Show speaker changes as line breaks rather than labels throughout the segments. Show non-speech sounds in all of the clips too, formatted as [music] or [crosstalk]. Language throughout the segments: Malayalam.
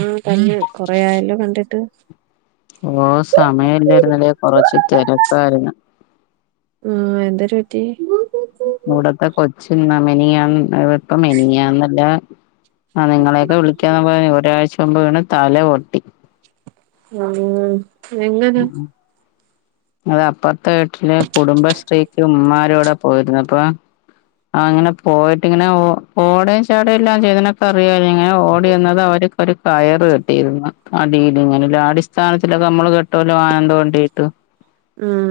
ഉം തന്നെ കൊറെ ആയല്ലോ കണ്ടിട്ട്
ഓ സമയം ഇല്ലായിരുന്നല്ലോ കൊറച്ച് തെരക്കാരുന്നു
ഉം എന്തരു പറ്റി
ഇവ്ടത്തെ കൊച്ചിന്ന് മെനിയാന്ന് ആ ഇപ്പ മെനിയാന്നല്ല ആഹ് നിങ്ങളെയൊക്കെ വിളിക്കാമ്പോയേന് ഒരാഴ്ച മുമ്പ് വീണ് തല പൊട്ടി
ആഹ് എങ്ങനാ
അത് അപ്പറത്തെ വീട്ടില് കുടുംബശ്രീക്ക് ഉമ്മാരെ കൂടെ പോയിര്ന്നപ്പൊ ആഹ് അങ്ങനെ പോയിട്ട് ഇങ്ങനെ ഓ ഓടേം ചാടേം എല്ലാം ചെയ്തതിനൊക്കെ അറിയാര്ന്ന് ഇങ്ങനെ ഓടി എന്നത് അവര് ഒരു കയറ് കെട്ടീരുന്നു അടീല് ഇങ്ങനെ ല്ലെ അടിസ്ഥാനത്തിലൊക്കെ നമ്മള് കെട് [unintelligible]
ഉം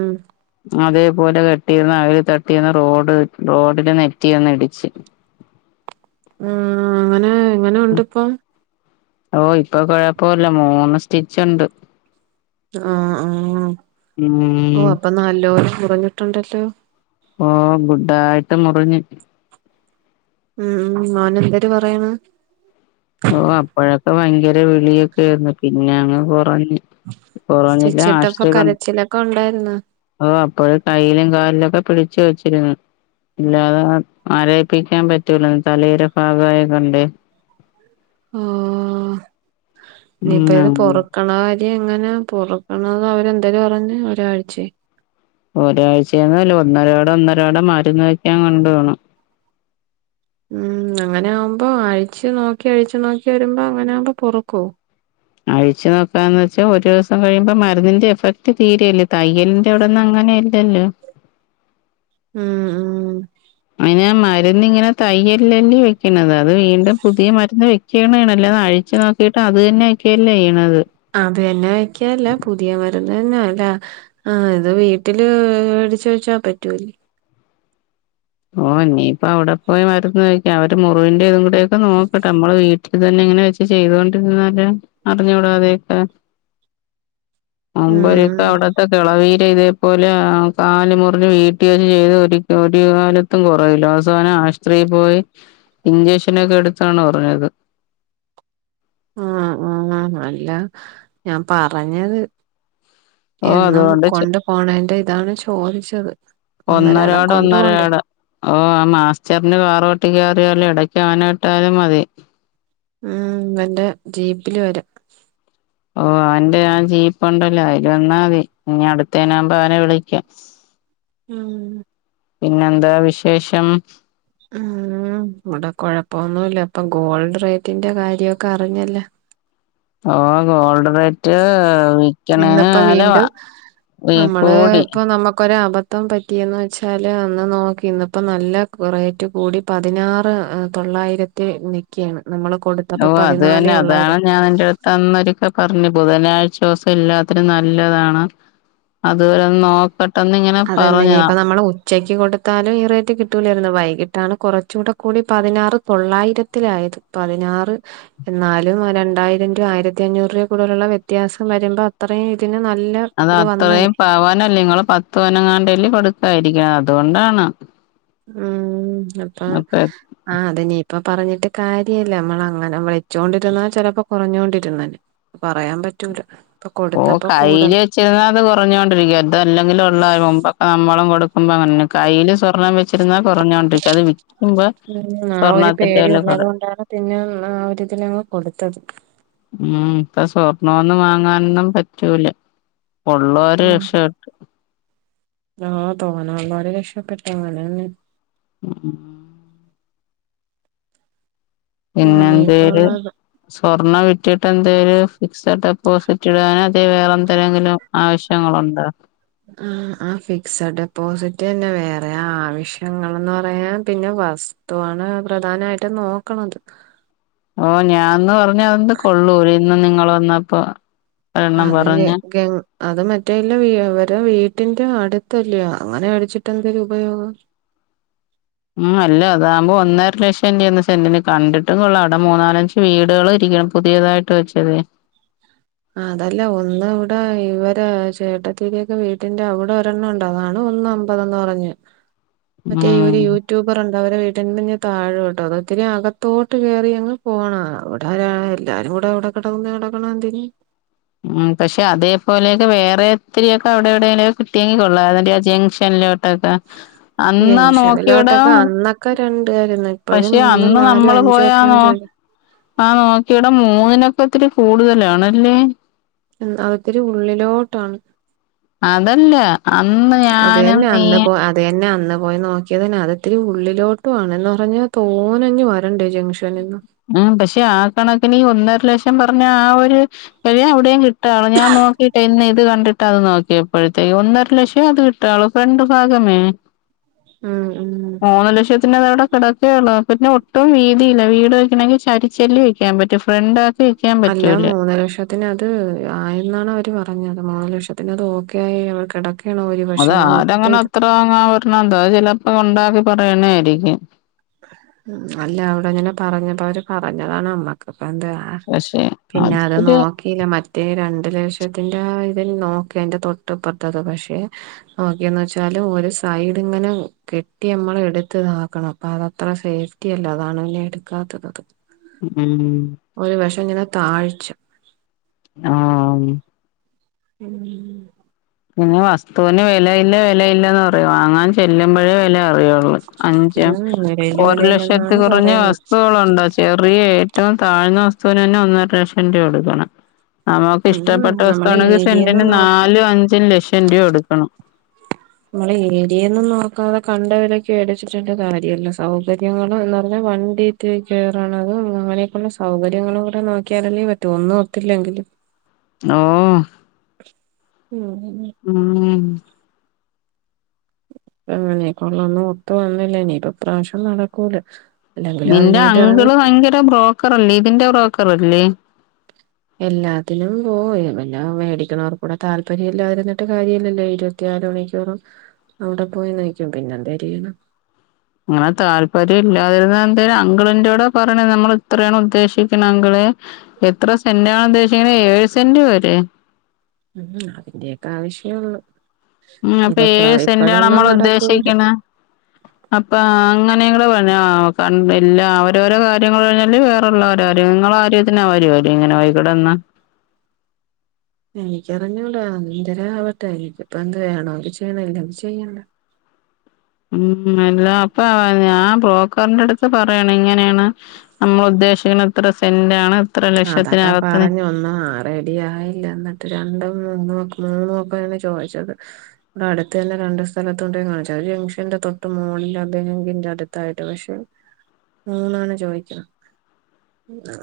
അതേപോലെ കെട്ടിര്ന്ന് അ തട്ടിന്ന് റോഡ് റോഡില് നെറ്റി ഒന്ന് ഇടിച്ച്
ആഹ് അങ്ങനെ എങ്ങനെണ്ട് ഇപ്പം
ഓ ഇപ്പൊ കൊഴപ്പോല്ല മൂന്ന് സ്റ്റിച്ച് ഉണ്ട്
ആഹ് ആഹ്
ഉം
ഓ അപ്പൊ നല്ലോരു കുറഞ്ഞിട്ടുണ്ടല്ലോ
ഓ ഗുഡായിട്ട് മുറിഞ്ഞി
ഉം ഉം മോൻ എന്തര് പറയണ്
ഓ അപ്പഴൊക്കെ ഭയങ്കര വിളിയൊക്കൊയിരുന്നു പിന്നെ അങ്ങ് കുറഞ്ഞ് കൊറോഞ്ഞില്ല [unintelligible]
ക്കെണ്ടായിര്ന്ന്
ഓ അപ്പോഴ് കൈയ്യിലും കാലിലൊക്കെ പിടിച്ചു വെച്ചിരുന്നു ഇല്ലാ ആരയിപ്പിക്കാൻ പറ്റൂല തലയുടെ ഭാഗായതോണ്ട്
ആഹ്
ഉം
ഇനിപ്പ ഏത്
അങ്ങനെ
പൊറക്ക ക്കണകാരിയ എങ്ങനെ പൊറക്കണത അവരെന്തേര് പറഞ്ഞ് ഒരാഴ്ച്ചായ്
ഒരാഴ്ചയെന്നല്ല ഒന്നരാടം ഒന്നരാടം മരുന്ന് വെക്കാൻ കൊണ്ടോവണം
ഉം അങ്ങനെ ആവുമ്പോ അഴ്ച്ചി നോക്കി അഴ്ച്ചി നോക്കി വരുമ്പോ അങ്ങനെ ആകുമ്പോ പൊറുക്കു
അഴിച്ചു നോക്കാന്ന് വെച്ചാ ഒരോ സം കഴിയുമ്പോ മരുന്നിന്റെ എഫക്ട് തീരെല്ല തയ്യൽ ഇവിടന്ന് അങ്ങനെ ഇല്ലല്ലോ
ഉം ഉം
അയ്ന് മരുന്ന്ങ്ങനെ തയ്യല്ലല്ലേ വെക്കണത് അത് വീണ്ടും പുതിയ മരുന്ന് വെക് ക്കീണണല്ലോ അ അഴിച്ചു നോക്കിയിട്ട് അത് തന്നെ ഒക്കെയല്ലേ യ്ണത്
അത് തന്നെ വെയ്ക്കല്ല പുതിയ മരുന്ന് തന്നെ ല്ലെ ആഹ് ഇത് വീട്ടില് വേടിച്ച് വെച്ചാ പറ്റൂല്ലേ
ഓ ഞ്ഞിപ്പോ അവടെ പോയി മരുന്ന് വെക്ക അവര് മുറിവിന്റെ ഇതും കൂടിയൊക്കെ നോക്കട്ടെ മ്മള് വീട് അതെന്നെ ഇങ്ങനെ വെച്ച് ചെയ്തൊണ്ടിരുന്നല്ല അറിഞ്ഞുകൂടാ അതായ്ട്ട മുമ്പൊരിക്കെ
ഉം
അവിടത്തെ കിളവീരെയിത് പോലെ അ കാല് മുറിഞ് വീട്ട് ഓലി ചെയ്ത് ഒരിക്ക ഒരു കാല ത്തും കുറയൂല്ല അവസാനം ആശ്ത്രിപോയി ഇഞ്ചക്ഷനൊക്കെ എടുത്താണ് കുറഞ്ഞത്
ആഹ് ആഹ് അ അല്ല ഞാൻ പറഞ്ഞത്
ഓ
എന്നും
അതുകൊണ്ട് ചെ
കൊണ്ട് പോണന്റെ ഇതാണ് ചോദിച്ചത് ഒന്നരാടം
ഒന്നരാട
കൊണ്ട് പോണ്ടേ
ഒന്നരാട ഓ ആ മാസ്റ്ററിന്റെ കാറോട്ടി കേ റിയാലോ ഇടക്ക് അവനെ വിട്ടാലും മതി
ഉം എന്റെ ജീപ്പില് വരും
ഓ അന്റെ ആ ജീപ്പ് ഉണ്ടല്ലോ അയ് ല് വന്നാ മതി ഇനി അടുത്തേനാവുമ്പോ അവനെ വിളിക്കാ
ഉം
പിന്നെന്താ വിശേഷം
ആ ഇവിടെ കുഴപ്പൊന്നുമല്ല അപ്പൊ ഗോൾഡ് റേറ്റിന്റെ കാര്യമൊക്കെ അറിഞ്ഞല്ലേ
ഓ ഗോൾഡ് റേ റ്റ വിക്കണേന്
ഇന്നിപ്പോ
നലവാ കൂടി
നമുക്കൊപ മൊത്തം പറ്റിയെന്ന് വെച്ചാൽ അന്ന് നോക്കി ഇന്നപ്പം നല്ല റേറ്റ് കൂടി പതിനാറ് തൊള്ളായിരത്തി റ്റി നിക്കയാണ് നമ്മള് കൊടു
ഓഹ് അതന്നെ അതാണ് ഞാൻ എറടു പട്ടന്നൊക്കെ പറഞ്ഞു ബുധനാഴ്ച ദിവസം ഇല്ലാത്തിനും നല്ലതാണ് അതുവരെ നോക്കട്ടെന്ന് ഇങ്ങനെ
അതെന്തിനി
പറഞ്ഞതാ
ഇപ്പൊ നമ്മള് ഉച്ചക്ക് കൊടുത്താലും ഈ റേറ്റ് കിട്ടില്ലായിരുന്നു വൈകിട്ടാണ് കുറച്ചുകൂടെ കൂടി പതിനാറ് തൊള്ളായിരത്തിലായത് പതിനാറ് എന്നാലും രണ്ടായിരം രൂ ആയിരത്തി അഞ്ഞൂറ് രൂപ കൂടുലുള്ള വ്യത്യാസം വരുമ്പോ അത്രയും ഇതിന് നല്ല
അത്
ഇത് വന്നന്
അത്രയും പവനല്ലങ്ങള് പത്ത് പനങ്ങാണ്ടല്ലല് കൊടുക്കായിരിക്കണം അതുകൊണ്ടാണ്
ഉം അപ്പാ
അപ്പ
ആഹ് അതെ നീ ഇപ്പ പറഞ്ഞിട്ട് കാര്യമല്ലേ നമ്മള അങ്ങനെ നമ്മ വെച്ചുകൊണ്ടിരുന്ന ചിലപ്പോ കുറഞ്ഞോൊണ്ടിരുന്ന പറയാൻ പറ്റൂല ഇപ്പൊ
ഓ
കൊടുത്തപ്പോ
കയ്യില്
കൂടണം
ചിരുന്ന അത് കുറഞ്ഞുക കൊണ്ടിരിക്കും അത അല്ലെങ്കിലും ഉള്ള മുമ്പൊക്കെ നമ്മളും കൊടുക്കുമ്പോ അങ്ങനെ കയ്ൽ സ്വർണ്ണം വച്ചിരുന്ന കുറഞ്ഞോണ്ടിരിക്ക അത് വിൽക്കുമ്പോ
ഉം ആ ഒരു
സ്വർണ്ണത്തിന്റെ
പേടി ഉള്ളത്
വല്ല
കൊണ്ടാണ് പിന്നെ ആരി ഇതിൽ ഞങ്ങൾ കൊടുത്തത്
ഉം ഇപ്പ സ്വർണൊന്നും വാങ്ങാനൊന്നും പറ്റൂല പള്ളവര്
ഉം
രക്ഷപ്പെട്ട
ആഹ് തോന്ന വരെ രക്ഷപ്പെട്ട അവനെ
ഉ പിന്നെ
അങ്ങനെയൊക്കെ
എന്തര്
ഉള്ളത്
സ്വർണ്ണ വി കിട്ട് എന്ത ഒരു ഫിക്സ്ഡ് ഡെപ്പോസിറ്റ് ഇടൻ അതി വേറെ എന്തെെങ്കിലും ആവശ്യങ്ങളുണ്ട
ആഹ് ആ ഫിക്സ്ഡ് ഡെപ്പോസിറ്റ് തന്നെ വേറെ ആവശ്യങ്ങൾന്ന് പറയാൻ പിന്നെ എണ് പ്രധാനമായിട്ട് നോക്കണത്
ഓ ഞാാനന്ന് പറഞ്ഞ അതന്ത് കൊള്ളൂര് ഇന്ന് നിങ്ങ വന്നപ്പ
അതെ [unintelligible] അത് മറ്റേല്ല വരെ വീട്ടിന്റെ അടുത്തല്ലയോ അങ്ങനെ മേടിച്ചിട്ട് എന്തേങ്കിലും ഉപയോഗം
ഉം അല്ല അതാകുമ്പോ ഒന്നര ലക്ഷംന്റെന്നന്ന് സെന്റിന് കണ്ടിട്ടും കൊള്ള അവിടെ മൂന്നാലം വീടുകൾ ഇരിക്കണം പുതിയതായിട്ട് വെച്ചത്
അതല്ലേ ഒന്ന് ഇവിടെ ഇവര് ചേട്ടത്തിീരിൊക്കെ വീട്ടിന്റെ അവിടെ ഒരെണ്ണം ഉണ്ട അതാണ് ഒന്ന് തന്ന് പറഞ്ഞഞ് മറ്റേ ഈ
ഉം
ഒരു യ യൂട്യൂബർുണ്ട് അവരെ വീട്ടന് പിിന്നെ താഴു കേട്ടോ അത ഒത്തിരി അകത്തോട്ട് കയറി ങ്ങ് പോകണംവിടെ എ എല്ലാരും കൂടെ എവിടെ കിടുന്ന കിടക്കണ എന്തിന്
ഉം പക്ഷെ അേപോലെയൊക്കെ വേറെ എത്രരിൊക്കെ അവിടെ എവിടെയേങ്കൊക്കെ കിട്ടിയെങ്കിൽ കൊള്ളാം അതിറെ ആ ജംഗ്ഷനിലോട്ട് ക്കെ അന്നാ നോക്കിട
ഒക്കെ രണ്ട കരം
പക്ഷെ അന്ന് നമ്മള് പോയാ നോ ആ നോക്കിട മൂന്നിനൊക്ക ഒത്തിരി കൂടുതലാണല്ലേ
ഉം അതൊത്തിരു ഉള്ളിലോട്ടാണ്
അതല്ല അന്ന് ഞാനും നീ
അതന്നെ അന്ന് പോയി നോക്കിയത്ന്നെ അതോത്തിരി ഉള്ളിലോട്ടു ആണെന്ന് പറഞ്ഞ തോന്നഞ്ഞഞ് വരണ്ടേ ജംഗ്ഷനിൽന്ന്
ഉം പക്ഷെ ആ കണക്കിന് ഒന്നര ലക്ഷം പറഞ്ഞ ആ ഒരു കഴിയ അവിടെയും കിട്ടും ാണ് ഞാൻ നോക്കിട്ട ഇത് കിട്ട് അത് നോക്കിയപ്പോഴത്തേക്ക് ഒന്നര ലക്ഷം അത് കിട്ടുള്ളു രണ്ട് ഭാഗമേ
ഉം ഉം
മൂന്നു ലക്ഷത്തിന്ത അവിടെ കിടക്കള്ളു പിന്നെ ഒട്ടും വീതിയില്ല വീട് എന്തെങ്കിലും ചരിച്ചെല്ലെ വെയ്ക്കാൻ പറ്റും ഫ്രണ്ടാക്കി വെക്കാൻ പറ്റൂല.
ത്തിനത് ആയെന്നാണ് അവര് പറഞ്ഞത് മൂന്ന് ലക്ഷത്തിനത് ഓക്കൊയി അവ കെടക്.
അത് ആരങ്ങനെ അത്ര അങ്ങ് പറിഞ്ഞെന്താ അഹ് ചെലപ്പോ ഒ ണ്ടാക്കി പറയ്ണാരിക്കും.
ഉം അല്ല അവിടങ്ങനെ പറഞ്ഞപ്പ അവര് പറഞ്ഞതാണ് അമ്മക്ക് ഇപ്പ എന്താ. ആഹ്
പക്ഷെ
പിന്നെ അത് നോ
അതിത്തിരി
ക്കീല മറ്റേ രണ്ട് ലക്ഷത്തിന്റെ ഇതിൽ നോക്കി അതിന്റെ തൊട്ടപ്പറ ത്തത് പക്ഷെ. ഓക്കെന്ന് വെച്ചാല് ഒരു സൈഡ് ഇങ്ങനെ കെട്ടി അമ്മള് എടുത്ത്താക്കണം. അപ്പൊ അതത്ര സേഫ്റ്റി അല്ല അതാണ് പിന്നെ എടുക്കാത്തത് അത്
ഉം.
ഒരു വശം ഇങ്ങനെ താഴ്ച്ച
ആ ഹ്മ്.
ഉം.
പിന്നെ വസ്ത്തൂന് വെലയില്ല വെലയില്ലന്ന് പറയും വാങ്ങാൻ ചെല്ലുമ്പഴേ വെല അറിയുള്ളൂ. ഉം അഞ്ച്
ഉം നിലയിലെ
ഒരു ലക്ഷത്തി
വിലയില്ലെന്നാണ്
കൊറഞ്ഞ
പറയണത്
വസ്തു അവ്ടെണ്ടോച്ച്. ചെറിയ ഏറ്റവും താഴ്ന്ന വസ്തുവിനെന്നെ ഒന്നര ലക്ഷം രൂപ കൊടുക്കണം. നമുക്ക്
ഉം
ഇഷ്ട്ടപ്പെട്ട
നമ്മളെ
വസ്തുവാണെങ്കി
ഏരിയന്ന്
സെന്റിന്
നോക്ക
നാലും അഞ്ചും ലക്ഷം രൂപ കൊടുക്കണം.
നമ്മള് ഏരിയേന്നും നോക്കാതെ കണ്ടതിലൊക്കെ മേടിച്ചിട്ടുള്ള കാര്യല്ല സൗകര്യങ്ങള് എന്ന്പർഞ്ഞാ വണ്ടി. കെ കേറണത് അങ്ങനെയൊക്കെയുള്ള സൗകര്യങ്ങളൂടെ നോക്കിയാലല്ലേ പറ്റൂ ഒന്നും ഒത്തില്ലെങ്കിലും
ഓഹ്.
ഉം.
ഉം
അങ്ങനേ കൊള്ളൊന്ന് ഒത്തു വന്നില്ലെനീ ഇപ്പൊ ഇപ്രാവ്ശ്യം നടക്കൂല. അല്ലെങ്കിലും
നിന്റെ
അതിനായിട്ട് ഇറങ്ങി
അങ്കിള് ഭയങ്കര ബ്രോക്കറല്ലേ ഇതിന്റെ ബ്രോക്കറല്ലേ?
എല്ലാത്തിലും പോവും പിന്നെ മേടിക്ക്ണോർക്കൂടെ താല്പര്യം ഇല്ലാതിരുന്നിട്ട് കാര്യല്ലല്ലോ ഇരു വത്ത്യാലു മണിക്കൂറും അവ്ടെ പോയി നിക്കും പിന്നെ എന്തെ രെയ്യണം.
അങ്ങനെ താല്പര്യം ഇല്ലാതിരുന്ന എന്തേര് അങ്കിളിന്റോടെ പറയണ നമ്മൾ ഇത്രയാണ് ഉദ്ദേശിക്ക്ണെ അങ്കിളെ എത്ര സെന്റാണ് ഉദ്ദേശിക്കുന്നത് ഏഴ് സെന്റ് വരെ.
ഉം അതിന്റെയൊക്കെ ആവശ്യേ ള്ളു.
ഹ്മ് അപ്പൊ ഏഴ് സെന്റാണ് നമ്മള്
നടക്കൂല
ഉദ്ദേശിക്കണെ അപ്പ ആങ്ങനെ കൂടെ പറഞ്ഞ് ആ കണ്ട്ല്ല അവരോരോ കാര്യങ്ങൾ [unintelligible] വേറൊള്ളോരാര്യം നിങ്ങളാര്യ ത്തിനവര് വര്യോ ഇങ്ങനെ പോയി കിടന്നാ.
എനിക്കറിഞ്ഞൂടാ എന്തെരാ ആവട്ടെ എനിക്കിപ്പ എന്ത് വേണോങ്കി ചെയ്യണം ഇല്ലെങ്കി ചെയ്യണ്ട.
ഉം എല്ല അപ്പൊ ഞാൻ ബ്രോ ക്കറിന്റെ അടുത്ത് പറയണം ഇങ്ങനേണ്. നമ്മൾ ഉദ്ദേശിക്ക്ണെ ഇത്ര സെന്റാണ്. ഇത്ര
അതക്ക
ലക്ഷത്തിനകത്ത് നി
പറഞ്ഞ് ഒന്നും ആ റെഡിയായില്ല എന്നിട്ട് രണ്ടും മൂന്നൊക്ക മൂന്നുക്കാണ് ചോദിച്ചത്. ഇവ്ടെ അടുത്തെന്നെ രണ്ടു സ്ഥലത്തുണ്ടോയ് കാണിച്ച് അത് ജംഗ്ഷന്റെ തൊട്ട് മോള്ൽ [unintelligible] അടു. ത്തായിട്ട് പക്ഷെ മൂന്നാണ് ചോയ്ക്ക്ണ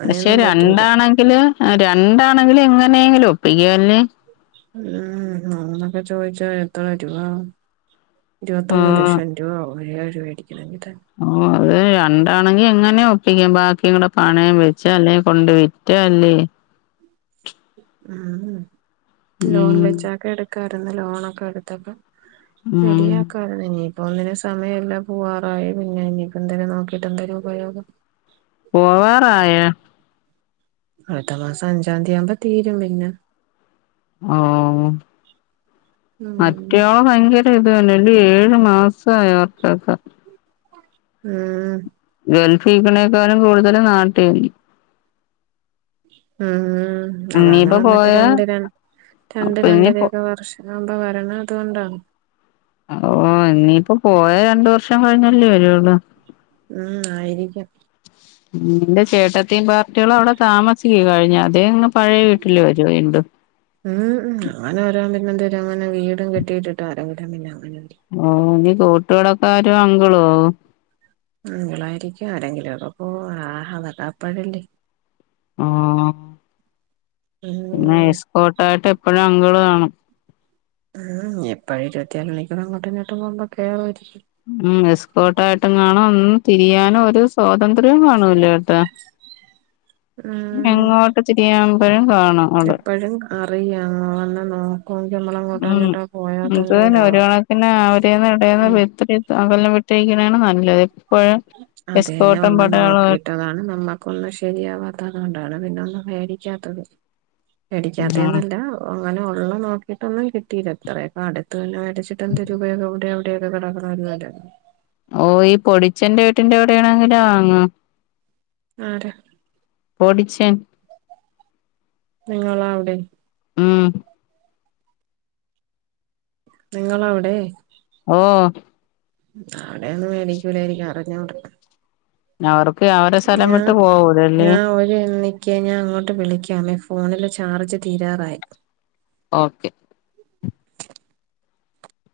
പക്ഷെ രണ്ടാണെങ്കില് രണ്ടാണെങ്കില് എങ്ങനെയെങ്കിലും ഒപ്പിക്കാല്ലേ.
ഉം മൂന്നൊക്കെ ചോയ്ച്ച എത്രരൂവാഹ്. ഇരുവത്തൊന്ന്
ആഹ്
ലക്ഷം രുവ ആവും ഒരേഴ്മേടിക്കണേങ്കി തന്നെ.
ഓ അത് രണ്ടാണെങ്കി എങ്ങനെ ഒപ്പിക്കാം ബാക്കിങ്കുടെ പണയം വെച്ച് അല്ലെ കൊണ്ട് വിറ്റ് അല്ലേ.
ഉം ലോൺ
ഉം
വെച്ചക്കെ എടുക്കാര്ന്നു ലോണൊക്കെ എടുത്തപ്പൊ.
ഉം
ശെരിയാക്ക. ആ ഇനിയിപ്പൊ ഒന്നിനും സമയില്ല പോവാറായി പിന്നെ ഇനിയിപ്പൊന്തിന് നോക്കിട്ട് എന്തര് ഉപയോഗം.
പോവാറായാ.
അടുത്ത മാസം അഞ്ചാംതിയാവുമ്പ തീരും പിന്ന
ഓഹ്
ഉം
മറ്റൊ ബൈങ്കര്. ഇത്‌ തന്നെയാ ഏഴ് മാസായി അവർക്കൊക്കെ.
ആഹ്
ഗൾഫി നിക്കണേക്കാളും കൂടുതലും നാട്ടി-
ഉം അതാണ്
ഇനിയിപ്പോ
വന്നിട്ട്
പോയാ
രണ്ട് ര രണ്ട് രണ്ട്
പിന്നെ പോ
രണ്ടരയൊക്കെ വർഷ- ആ ഇപ്പ വരണം അതുകൊണ്ടാണ്
ഓ ഇനിയിപ്പോ പോയ രണ്ടു വർഷം കഴിഞ്ഞല്ലേ വരള്ളു
ഉം ആയിരിക്കും
നിന്റെ ചേട്ടത്തിയും പാർട്ടികളും അവിടെ താമസിക്ക കഴിഞ്ഞ അതേയങ്ങ് പഴയ വീട്ടില വരുവോ വീണ്ടും
ഉം അങ്ങനെ വരാൻ പിന്നെ എന്ത വരും അങ്ങനെ വീടും കെട്ടിയിട്ട് ആരാ വരാൻ പിന്നെ അങ്ങനെ-
ഓ ഇനി കൂട്ടുകെടക്കാരോ അങ്കിളോ
അങ്കിൾ ആയിരിക്കും ആരെങ്കിലും ഒക്കെ പോകും അഹാ ആതൊക്കെ അപ്പഴല്ലേ
ആഹ് പിന്നെ
ഉം
എസ്കോട്ട് ആയിട്ട് എപ്പഴും അങ്കിള് വേണം
ഉം എപ്പോഴും ഇരുപത്തി നാല് മണിക്കൂറും അങ്ങോട്ടും ഇങ്ങോട്ടും പോകുമ്പോ കേറുമായിരിക്കും
ഉം എസ്കോട്ട് ആയിട്ട് എങ്ങാണും ഒന്ന് തിരിയാനും ഒരു സ്വാതന്ത്ര്യം കാണൂല കേട്ടോ
[inaudible]
എങ്ങോട്ട് തിരിയുമ്പോഴും കാണും അവിടെ
അറിയാനോ വന്ന് നോ- കമ്മള [unintelligible]
ഉം ഇത് തന്നെ ഒരു കണക്കിന് അവരിന്ന് ഇവിടെന്ന്
ഉം
[unintelligible] അകലം വിട്ടുനിക്കണയാണ് നല്ലത്- എപ്പോഴും
അതെ തന്നെ
എസ്കോട്ടും
ഒന്ന്
പടയാളുമായിട്ട്
നോക്കിട്ടതാണ് നമ്മൾ- ഒന്നും ശരിയാവാത്തത് അതുകൊണ്ടാണ് പിന്നെ ഒന്നും മേടിക്കാത്തത്
ഉം
മേടിക്കാത്തെന്ന് അല്ല അ അങ്ങനെ ഉള്ളെ നോക്കിട്ട് ഒന്നും കിട്ടിയില്ല ഇത്രയും അങ്ങ് അടുത്ത് തന്നെ മേടിച്ചിട്ട് എന്തര് ഉപയോഗം എവിടെ ആ - കിടക്കണ [unintelligible] അല്ല
ഓ ഈ പൊടിച്ചന്റെ വീട്ടിന്റെ അ വിടെയാണെങ്കിലോ വാങ്ങുവോ
ആര?
പൊടിച്ചൻ
നിങ്ങളാ അവിടെ
ഉം
നിങ്ങളവിടെ
ഓഹ്
അവിടെയൊന്നും മേടിക്കലായിരിക്കും അറിഞ്ഞു കൂടാ
അവർക്ക് [unintelligible]
ഞാ
വിട്ട് പോവൂലല്ലേ
ഞാൻ ഒരു എണ- നിക്കേ ഞാൻ അങ്ങോട്ട് വിളിക്കാമേ ഫോണില് ചാർജ് തീരാറായി
ഓക്കെ